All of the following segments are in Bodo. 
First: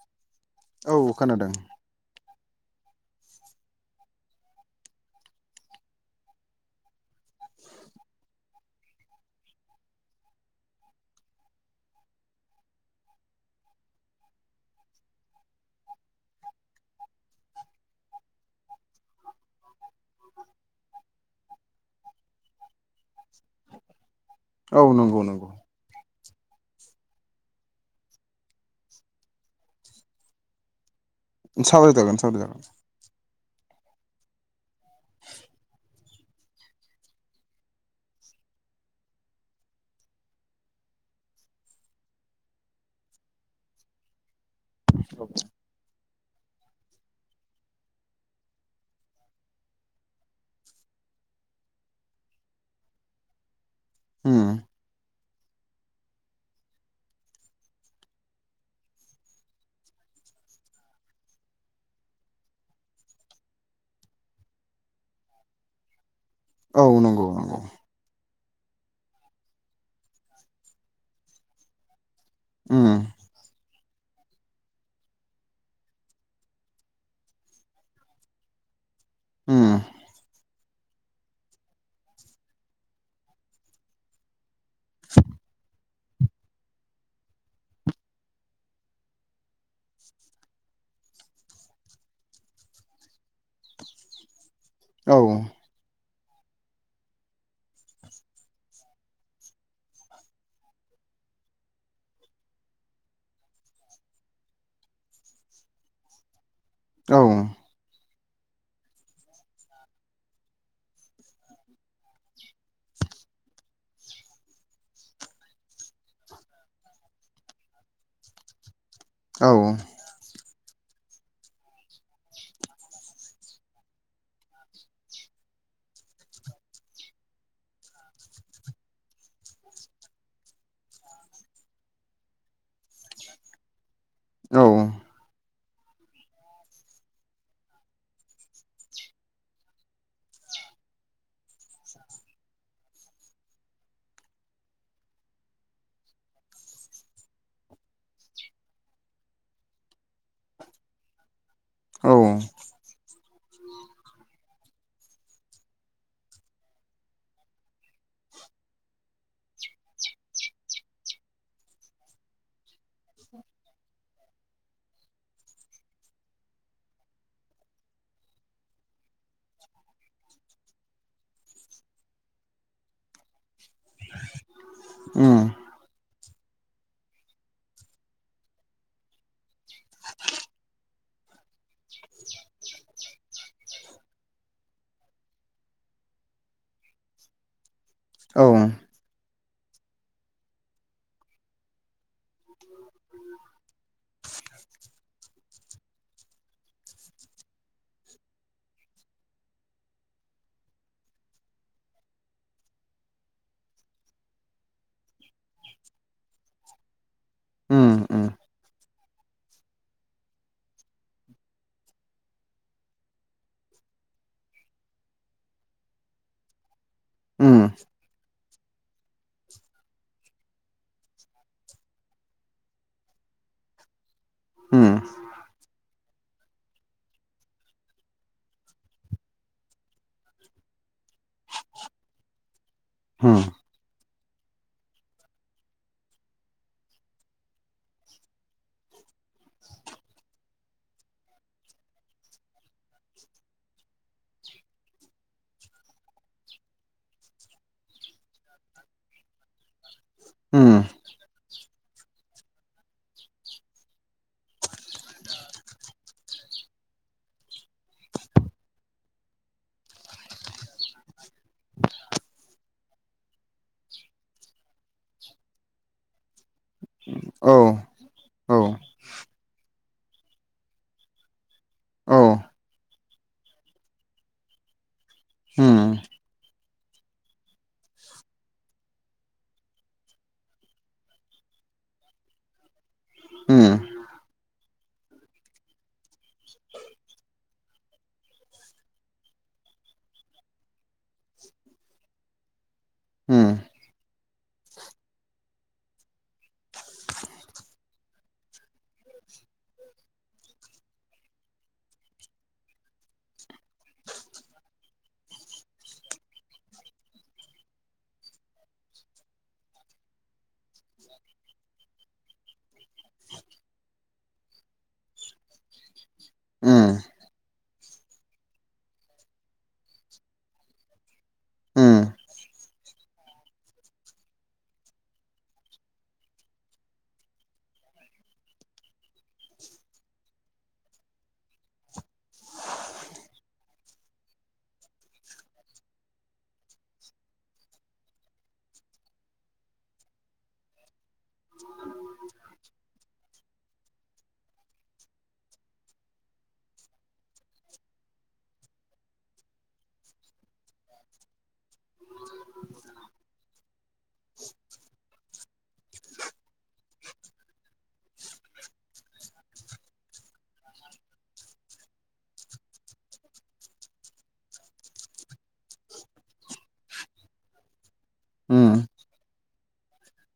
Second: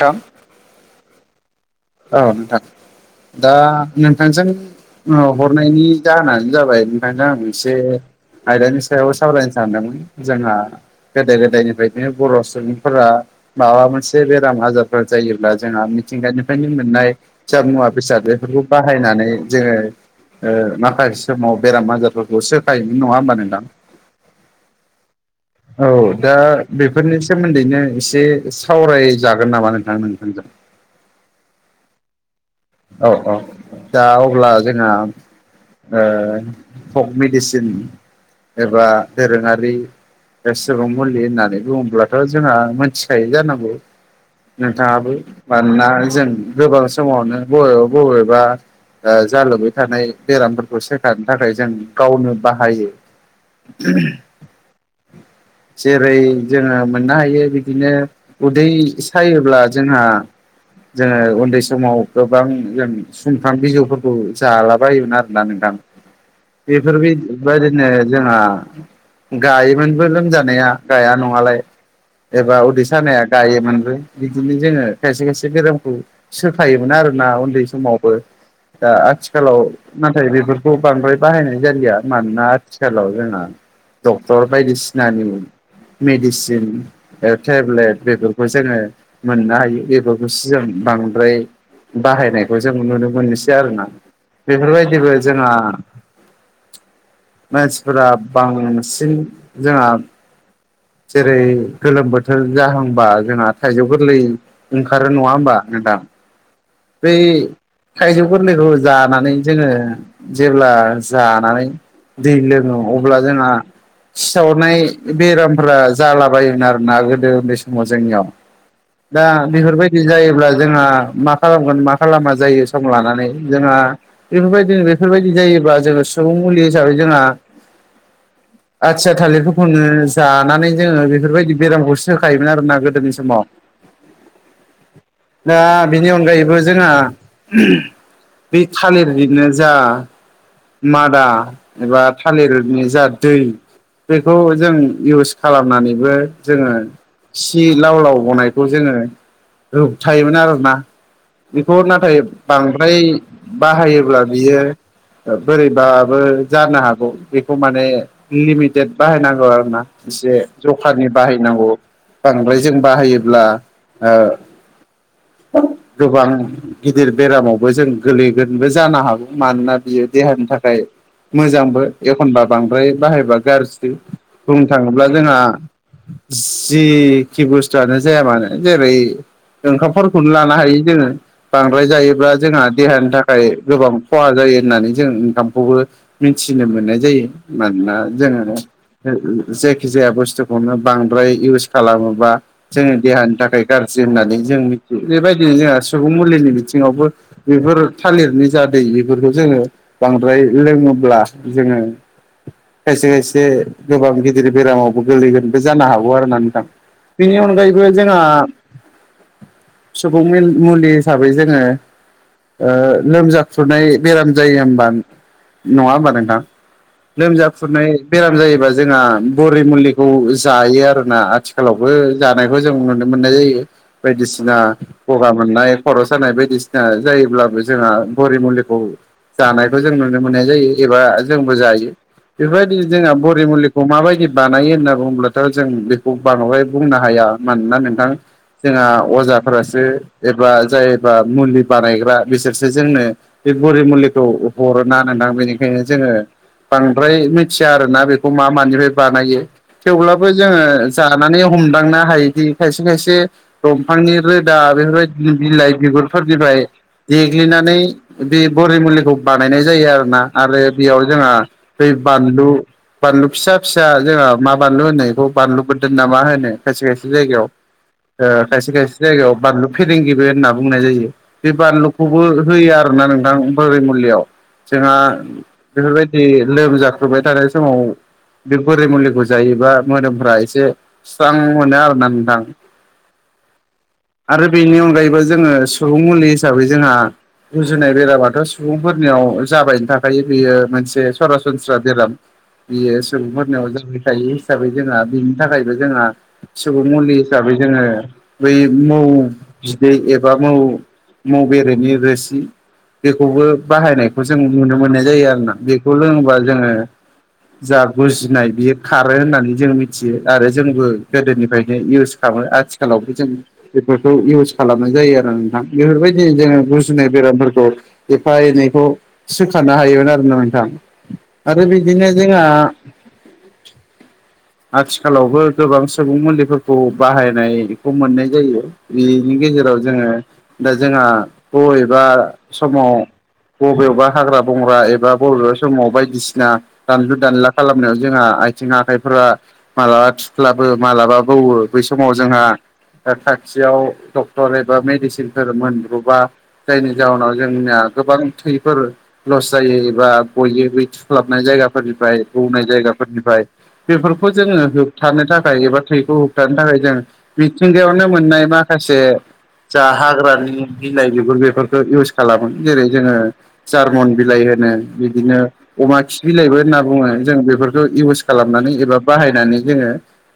थां औ खोनादों। औ नोंथां दा नोंथांजों। औ हरनायनि जाहोनानो जाबाय ओंखायनो आं एसे आयदानि सायाव सावरायनो सानदोंमोन जोंहा गोदाय गोदायनिफ्राय बर' सुबुंफोरा माबा मोनसे बेराम आजारफोर जायोब्ला जोंहा मिथिंगानि निफ्रायनो मोननाय फिसा मुवा बेसाद बेफोरखौ बाहायनानै जोङो ओ माखासे समाव बेराम आजारफोरखौ सोखायोमोन नङा होमबा नोंथां? औ नंगौ नंगौ। औ दा बेफोरनि सोमोन्दैनो एसे सावरायजागोन नामा नोंथां नोंथांजों? सावराय जागोन सावरायजागोन। औ औ दा अब्ला जोंहा पक मेडिसिन एबा दोरोङारि ओ सुबुं मुलि होननानै बुङोब्लाथ' जोंहा मिथिखायो जानांगौ। नोंथाङाबो मानोना जों गोबां समावनो बबेबा बबेबा जालुबाय थानाय बेरामफोरखौ सोखारनो थाखाय जों गावनो बाहायो। [unintelligible] उम जेरै जोङो मोननो हायो बिदिनो उदै सायोब्ला जोंहा जोङो उन्दै समाव गोबां जों सुमफ्राम बिजौफोरखौ जालाबायायोमोन आरोना नोंथां। औ नंगौ नंगौ बेफोरबायादिनो जोंहा। गायोमोनबो लोमजानाया गाया नङालाय एबा उदै उम सानाया गायोमोनबो। बिदिनो जोङो खायसे खायसे बेरामखौ सोखायोमोन आरोना उन्दै समावबो। दा आथिखालाव। उम नाथाय बेफोरखौ बांद्राय बाहायनाय जालिया मानोना आथिखालाव जोंना डक्टर बायदिसिनानि मेडिसिन ओ टेब्लेट बेफोरखौ जोङो मोननो हायो बेफोरखौसो जों बांद्राय बाहायनायखौ जों नुनो मोनसै आरोना बेफोरबायदिबो औ जोंहा। मानसिफोरा बांसिन जोंहा जेरै गोलोम बोथोर जाहांबा जोंहा थाइजौ गोरलै ओंखारो नङा होमबा नोंथां? बै औ थाइजौ गोरलैखौ जानानै जोङो जेब्ला जानानै दै लोङो अब्ला जोंहा सिसावनाय बेरामफ्रा जालाबायोमोन आरोना गोदो उन्दै समाव जोंनियाव। दा औ बेफोरबायदि जायोब्ला जोंहा मा खालामगोन मा खालामा जायो सम लानानै जोंहा बेफोरबायदिनो बेफोरबायदि जायोब्ला जोङो सुबुं मुलि हिसाबै जोंहा आथिया थालिरफोरखौनो जानानै जोङो बेफोरबायदि बेरामखौसो सोखायोमोन आरोना गोदोनि समाव। औ दा बे नि अनगायैबो जोंहा [unintelligible] बे थालिरनिनो जा मादा एबा थालिरनि जा दै बेखौ जों इउस खालामनानैबो जोङो खि लाव लाव गनायखौ जोङो होबथायोमोन आरोना। बेखौ नाथाय औ बांद्राय बाहायोब्ला बियो बोरैबाबो जानो हागौ बेखौ माने लिमिटेद बाहायनांगौ आरो ना एसे जखानि बाहायनांगौ। बांद्राय जों बाहायोब्ला ओ [unintelligible] गोबां गिदिर बेरामावबो जों गोलैगोनबो जानो हागौ मानोना बियो देहानि थाखाय मोजांबो एखनबा बांद्राय बाहायबा गाज्रि बुंनो थांङोब्ला उम जोंहा जिखि बुस्थुआनो जाया मानो जेरै ओंखाम [unintelligible] खौनो लानो हायो जोंङो। बांद्राय जायोब्ला जोंहा देहानि थाखाय गोबां खहा जायो होननानै जों ओंखामखौबो मिथिनो मोननाय जायो मानोना औ जोंङो जायखि जाया बुस्थुखौनो बांद्राय इउस खालामोबा जोंनि देहानि थाखाय गाज्रि होननानै जों मिथियो बेबायदिनो जोंहा सुबुं मुलिनि बिथिंङावबो बेफोर थालिरनि जा दै बेफोरखौ जोंङो बांद्राय लोंङोब्ला जोंङो खायसे खायसे गोबां गिदिर बेरामावबो गोलैगोनबो जानो हागौ आरो नोंथां बेनि अनगायैबो उम जोंहा उम सुबुंनि मुलि हिसाबै जोंङो ओ लोमजाखुरनाय बेराम जायो हबा नंङा होमबा नोंथां लोमजा उम खुरनाय बेराम जायोबा जोंहा बरि मुलिखौ जायो आरोना आथिखालावबो जानायखौ जों नुनो मोननाय जायो। बायदिसिना उम गगा मोननाय खर' सानाय बायदिसिना जायोब्लाबो जोंहा बरि मुलिखौ जानायखौ जों नुनो मोननाय जायो एबा जोंबो जायो बेफोरबायदिनो जोंहा उम बरि मुलि खौ माबायदि बानायो होनना बुंङोबथ' जों बेखौ बांद्राय बुंनो हाया मानोना नोंथां जोंहा अजाफ्रासो एबा जायोबा मुलि बानायग्रा बिसोरसो जोंनो बे बरि मुलिखौ हरो ना नोंथां बेनिखायनो जोंङो बांद्राय मिथिया आरोना बेखौ मा मानिफ्राय बानायो। थेवब्लाबो उम जोंङो जानानै हमदांनो हायोदि खायसे खायसे दंफांनि रोदा बेफोरबायदि बिलाइ बिगुरफोरनिफ्राय देग्लिनानै बे बरि मुलिखौ बानायनाय जायो आरोना आरो बेयाव जोंहा बेै बानलु बानलु फिसा फिसा जोंहा मा बानलु होनो बेखौ बानलु बोदोन नामा होनो खायसे खायसे औ जायगायाव ओ औ खायसे खायसे जायगायाव बानलु फेरेंगिरिबो होनना बुंनाय जायो। बे औ बानलुखौबो होयो आरोना नोंथां बोरै मुलियाव जोंहा उम बेफोरबायदि लोमजाख्रुबाय थानाय समाव बे बोरै मुलिखौ जायोबा मोदोमफ एसे स्रां मोनो आरोना नोंथां। उम। आरो बेनि अनगायैबो जोंङो सुबुं मुलि हिसाबै जोंहा गुजुनाय बेरामाथ' सुबुंफोरनियाव जाबायनो थाखायो बेयो मोनसे सरासनस्रा बेराम। बियो उम सुबुंफोरनियाव जाबायखायो हिसाबै जोंहा बिनि थाखायबो जोंहा सुबुं मुलि हिसाबै जोंङो बै मोव बिदै एबा मोव बेरेनि रोसि बेखौबो बाहायनायखौ जों नुनो मोननाय जायो आरोना बेखौ लोंङोबा जोंङो जा गुजुनाय बियो खारो होननानै जों मिथियो आरो जोंबो गोदोनिफ्रायनो इउस खामो आथिखालाव जों बेफोरखौ इउस खालामनाय जायो आरो नोंथां बेफोरबायदि जोंङो उम गुजुनाय बेरामफोरखौ एफा- एनैखौ सोखारानो हायोमोन आरो ना नोंथां। आरो उम बिदिनो जोंहा आथिखालावबो गोबां सुबुं मुलिफोरखौ बाहायनाय खौ मोननाय जायो बेनि गेजेराव जोंङो दा जोंहा बबेबा समाव बबेबा हाग्रा- बंग्रा एबा बबेबा समाव बायदिसिना दानलु -दानला खालामनायाव जोंहा आथिं -आखाइफोरा माब्लाबा थुख्लाबो मालाबा बौवो बै समाव जोंहा खाथियाव डक्टर एबा मेडिसिनफोर मोनब्र'बा जायनि जाहोनाव जोंनिया गोबां थैफोर लस जायो एबा गयो बै थुख्लाबनाय जायगाफोरनिफ्राय बौनाय जायगाफोरनिफ्राय बेफोरखौ जोङो होबथानो थाखाय एबा थैखौ होबथानो थाखाय जों मिथिंगायावनो मोननाय माखासे जा हाग्रानि बिलाइ बिगुर बेफोरखौ इउस खालामो जेरै जोङो जार्मन बिलाइ होनो बिदिनो अमा खि बिलाइबो होनना बुङो जों बेफोरखौ इउस खालामनानै उम एबा बाहायनानै जोङो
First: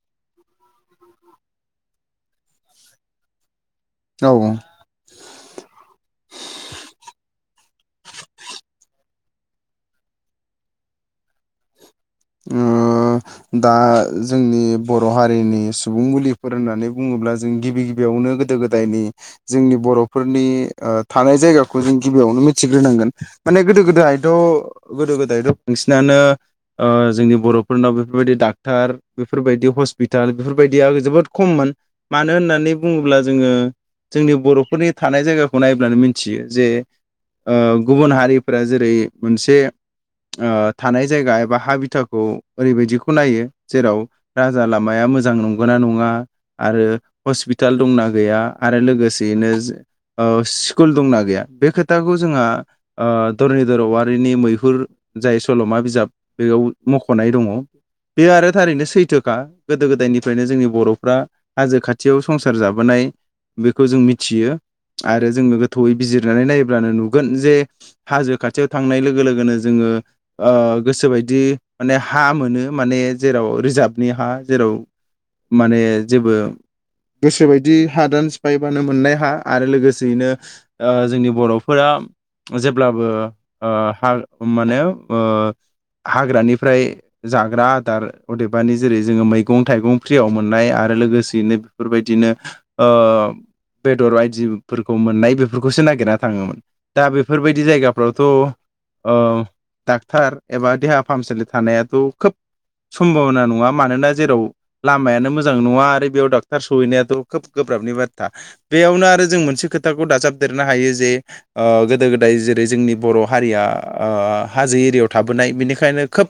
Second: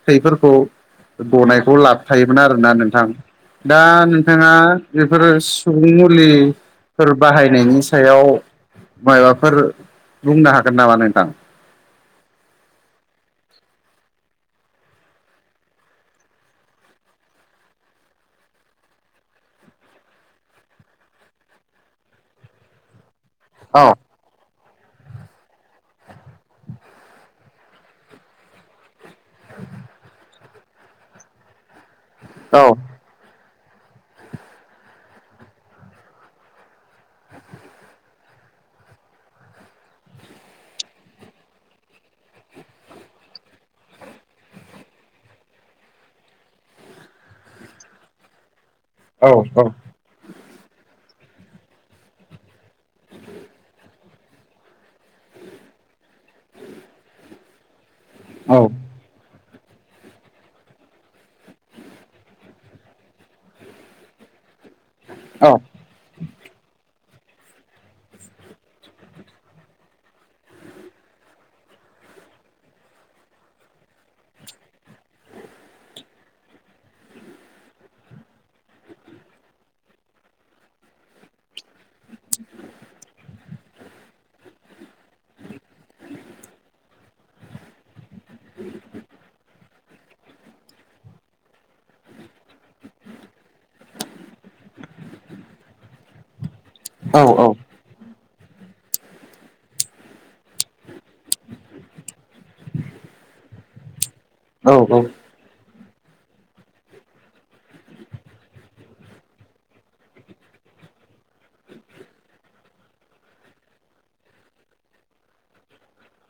थैफोरखौ गनाय बे लाबथायोमोन आरोना नोंथां दा औ नोंथाङा बेफोरो सुबुं मुलिफोर बाहायनायनि सायाव मायबाफोर बुंनो हागोन नामा नोंथां ओ दा जोंनि बर' हारिनि सुबुं मुलिफोर होननानै बुङोब्ला जों गिबि गिबियावनो गोदो गोदाय जायनि जोंनि बर'फोरनि थानाय जायगाखौ जों गिबियावनो मिथिग्रोनांगोन माने गोदो औ गोदायथ' गोदो गोदायथ' बांसिनानो जोंनि बर'फोरनाव बेफोरबायदि डाक्टार बेफोरबायदि हस्पिताल बेफोरबायदिया जोबोद खममोन मानो औ होननानै बुङोब्ला जोङो जोंनि बर'फोरनि थानाय जायगाखौ नायब्लानो मिथियो जे गुबुन हारिफोरा जेरै मोनसे ओ थानाय जायगा एबा हा बिथाखौ ओरैबायदिखौ खौ नायो जेराव राजा लामाया मोजां नंगौ ना नङा आरो हस्पिटाल दंना गैया आरो औ लोगोसेयैनो औ स्कुल दंना गैया बे खोथाखौ जोंहा धरनिधर औवारिनि मैहुर जाय सल'मा बिजाब बेयाव मख'नाय दङ बे आरो औ थारैनो सैथोखा गोदो गोदायनिफ्रायनो जोंनि बर'फ्रा हाजो खाथियाव संसार जाबोनाय बेखौ जों मिथियो आरो औ जोङो गोथौयै बिजिरनानै नायब्लानो नुगोन जे हाजो खाथियाव थांनाय लोगो लोगोनो जोङो गोसोबायदि माने हा मोनो माने जेराव रिजार्भनि हा जेराव माने जेबो गोसोबायदि हादान सिफायबानो मोननाय हा आरो लोगोसेयैनो ओ जोंनि बर'फोरा जेब्लाबो ओ हा माने ओ हाग्रानिफ्राय जाग्रा आदार अदेबानि जेरै जोङो मै मैगं थाइगं फ्रियाव मोननाय आरो लोगोसेयैनो बेफोरबायदिनो बेदर बायदिफोरखौ मोननाय बेफोरखौसो नागिरना थाङोमोन दा औ बेफोरबायदि जायगा फोरावथ' डाक्टार एबा देहा फाहामसालि थानायाथ' खोब समभाबना नङा मानोना जेराव औ लामायानो मोजां नङा आरो बेयाव डाक्ट थार सहैनायाथ' खोब गोब्राबनि बाथ्रा बेयावनो आरो जों मोनसे खोथाखौ दाजाबदेरनो हायो जे ओ गोदो गोदाय जेरै जोंनि बर' हारिया हाजो एरियायाव थाबोनाय बेनिखायनो खोब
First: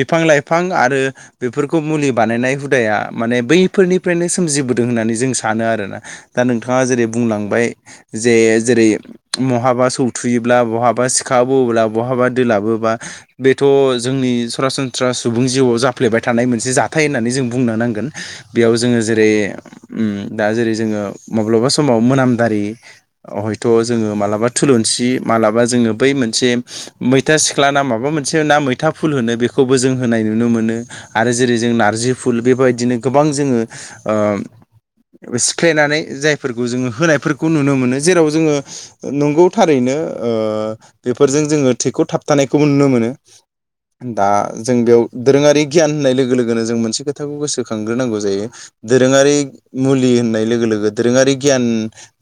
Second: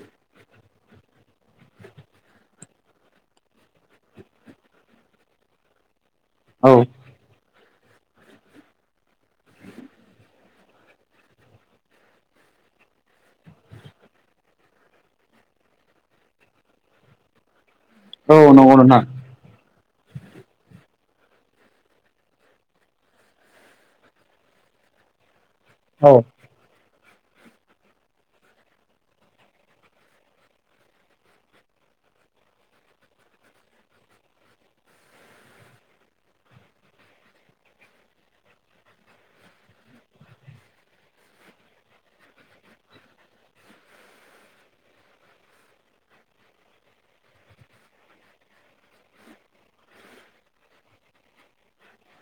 बिफां लाइफां आरो बेफोरखौ मुलि बानायनाय हुदाया माने बैफोरनिफ्रायनो सोमजिबोदों होननानै जों सानो आरोना दा औ नोंथाङा जेरै बुंलांबाय जे जेरै बहाबा सौथुयोब्ला बहाबा सिखा बोयो्ला बहाबा दलाबो बा बेथ' जोंनि सरासनस्रा बाथ्रा सुबुं जिउआव जाफ्लेबाय थानाय मोनसे जाथाय होननानै जों बुंनो नांगोन नंगौ बेयाव जोङो नोंथां जेरै उम दा जेरै जोङो माब्लाबा समाव मोनामदारि हयथ' जोङो मालाबा थुलुंसि मालाबा जोङो बै औ मोनसे मैथा सिख्ला ना माबा मोनसे ना मैथा फुल होनो बे खौबो जों होनाय नुनो मोनो आरो जेरै जों नारजि फुल बेबायदिनो गोबां जोङो ओ सिफ्लेनानै जायफोरखौ जोङो होनायफोरखौ नुनो मोनो जेराव जोङो नंगौ थारैनो बेफोरजों जोङो थेखौ थाबथानायखौबो नुनो मोनो दा जों बेयाव दोरोङारि गियान होननाय लोगो लोगोनो जों मोनसे खोथाखौ गोसोखांग्रोनांगौ जायो दोरोङारि मुलि होननाय लोगो लोगो दोरोङारि गियान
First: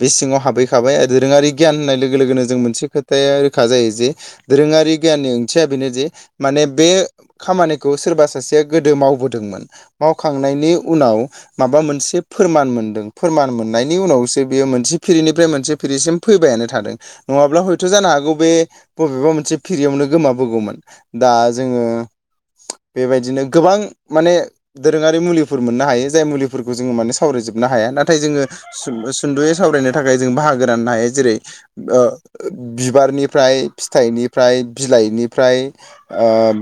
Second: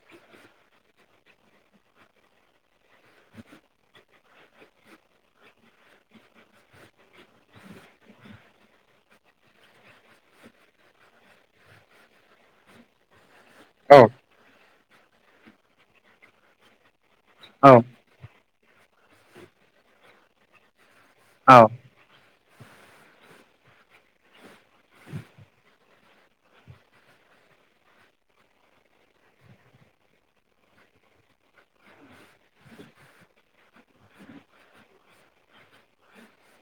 बे सिङाव हाबहैखाबाय आरो दोरोङारि गियान होननाय लोगो लोगोनो जों मोनसे खोथाया रोखा जायो जे दोरोङारि गियाननि ओंथिया बेनोदिे माने बे खामानिखौ सोरबा सासेया गोदो मावबोदोंमोन मावखांनायनि उनाव माबा मोनसे फोरमान मोनदों फोरमान मोन औ नायनि उनावसो बियो मोनसे फिरिनिफ्राय मोनसे फिरिसिम फैबायानो थादों नङाब्ला औ हयथ' जानो हागौ बे बबेबा मोनसे फिरियावनो गोमाबोगौमोन दा औ जोङो बेबायदिनो गोबां माने दोरोङारि मुलिफोर मोननो हायो जाय मुलिफोरखौ जोङो माने सावरायजोबनो हाया नाथाय जोङो सुद'यै सावरायनो थाखाय जों बाहागो रानानो हायो जेरै बिबारनिफ्राय फिथाइनिफ्राय बिलाइनिफ्राय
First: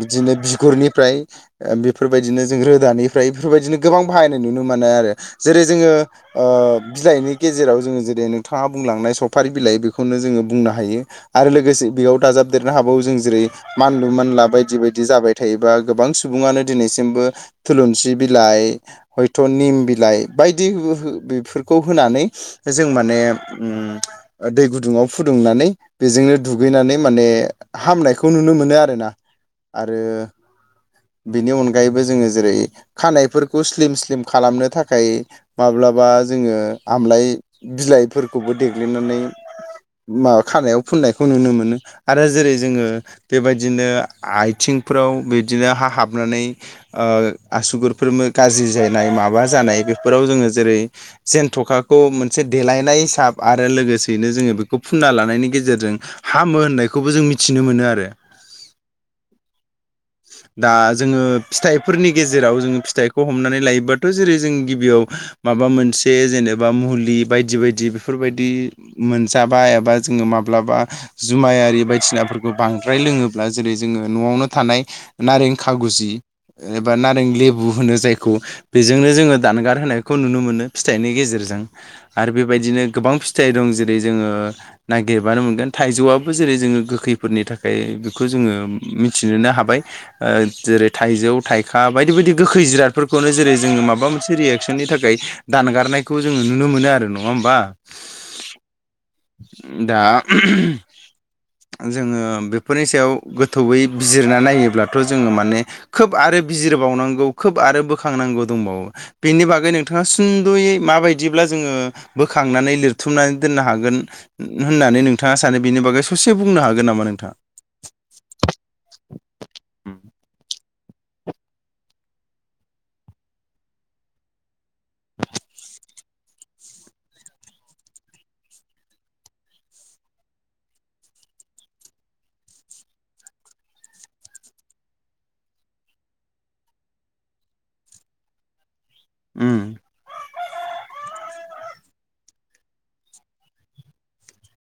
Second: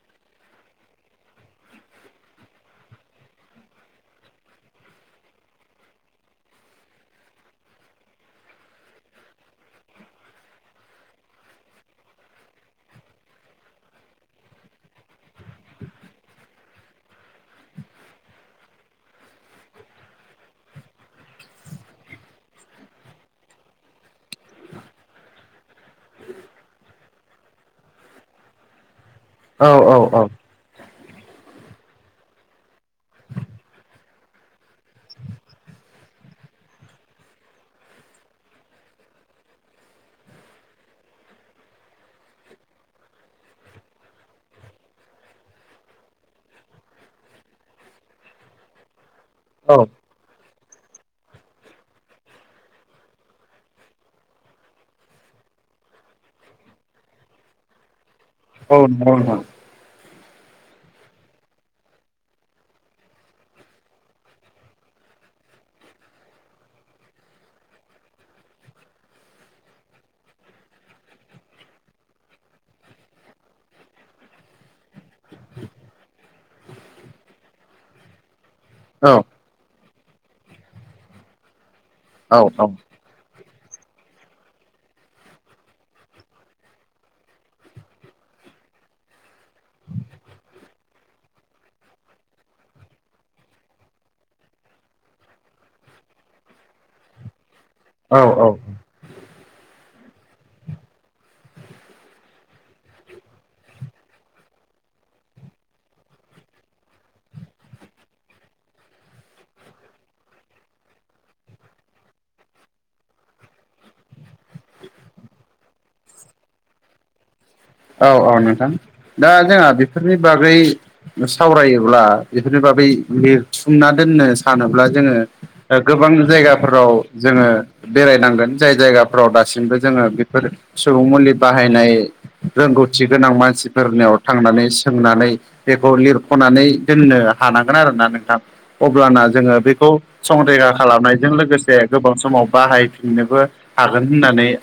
बिदिनो बिगुरनिफ्राय बेफोरबायदिनो जों रोदानिफ्राय बेफोरबायदिनो गोबां बाहायनाय नुनो मोनो आरो जेरै जोङो ओ बिलाइनि गेजेराव जोङो जेरै नोंथाङा बुंलांनाय सफारि बिलाइ बेखौनो जोङो बुंनो हायो आरो लोगोसे बेयाव दाजाबदेरनो हाबावो जों जेरै मानलु मानला बायदि बायदि जाबाय थायोबा गोबां सुबुङानो दिनैसिमबो थुलुंसि बिलाइ हयथ' निम बिलाइ बायदि बेफोरखौ होनानै जों माने उम दै गुदुङाव फुदुंनानै बेजोंनो दुगैनानै माने हामनायखौ नुनो मोनो आरोना औ आरो औ बिनि अनगायैबो जोङो जेरै खानायफोरखौ स्लिम स्लिम खालामनो थाखाय माब्लाबा जोङो आमलाइ बिलाइफोरखौबो देग्लिनानै माबा खानायाव फुननायखौ नुनो मोनो आरो जेरै जोङो बेबायदिनो आथिंफोराव बिदिनो हा हाबनानै ओ आसुगुरफोर गाज्रि जानाय माबा औ जानाय बेफोराव जोङो जेरै जेनथ'खाखौ मोनसे देलायनाय हिसाब आरो लोगोसेयैनो जोङो बेखौ फुनना लानायनि गेजेरजों हामो होननायखौबो जों मिथिनो मोनो आरो औ औ दा जोङो फिथाइफोरनि गेजेराव जोङो फिथाइखौ हमनानै लायोबाथ' जेरै जों गिबियाव माबा मोनसे जेनेबा मुलि बायदि बायदि बेफोरबायदि मोनजाबा एबा जोङो माब्लाबा जुमायारि बायदिसिनाफोरखौ बांद्राय लोङोब्ला जेरै जोङो न'आवनो थानाय नारें खागुजि एबा नारें लेबु होनो जायखौ बेजोंनो औ जोङो दानगार होनायखौ नुनो मोनो फिथाइनि गेजेरजों आरो औ बेबायदिनो गोबां फिथाइ दं जेरै जोङो नागिरबानो मोनगोन थाइजौआबो जेरै जोङो गोखैफोरनि थाखाय बे खौ जोङो मिथिनोनो हाबाय जेरै थाइजौ थाइखा बायदि बायदि गोखै जिरादफोरखौनो जेरै जोङो माबा मोनसे रियेक्सननि थाखाय दानगारनायखौ जोङो नुनो मोनो आरो नङा होमबा औ औ दा जोङो बे बेफोरनि सायाव गोथौयै बिजिरना नायोब्लाथ' जोङो माने खोब आरो बिजिरबावनांगौ खोब आरो बोखांनांगौ दंबावो बेनि बागै नोंथाङा सद'यै माबायदिब्ला जोङो बोखांनानै लिरथुमनानै दोननो हागोन होननानै नोंथाङा सानो बेनि बागै ससे बुंनो हागोन नामा नोंथाङा औ औ नोंथां दा जोंहा बेफोरनि बागै सावरायोब्ला बेफोरनि बागै लिरथुमना दोननो सानोब्ला जोङो ओ गोबां जायगाफोराव जोङो बेरायनांगोन जाय जायगाफ्राव दासिमबो जोङो बेफोर सुबुं मुलि बाहायनाय रोंगौथि गोनां मानसिफोरनियाव थांनानै सोंनानै बेखौ लिरख'नानै दोननो हानांगोन आरोना नोंथां अब्लाना जोङो उम बेखौ संरैखा खालामनायजों लोगोसे गोबाव समाव बाहायफिननोबो हागोन होननानै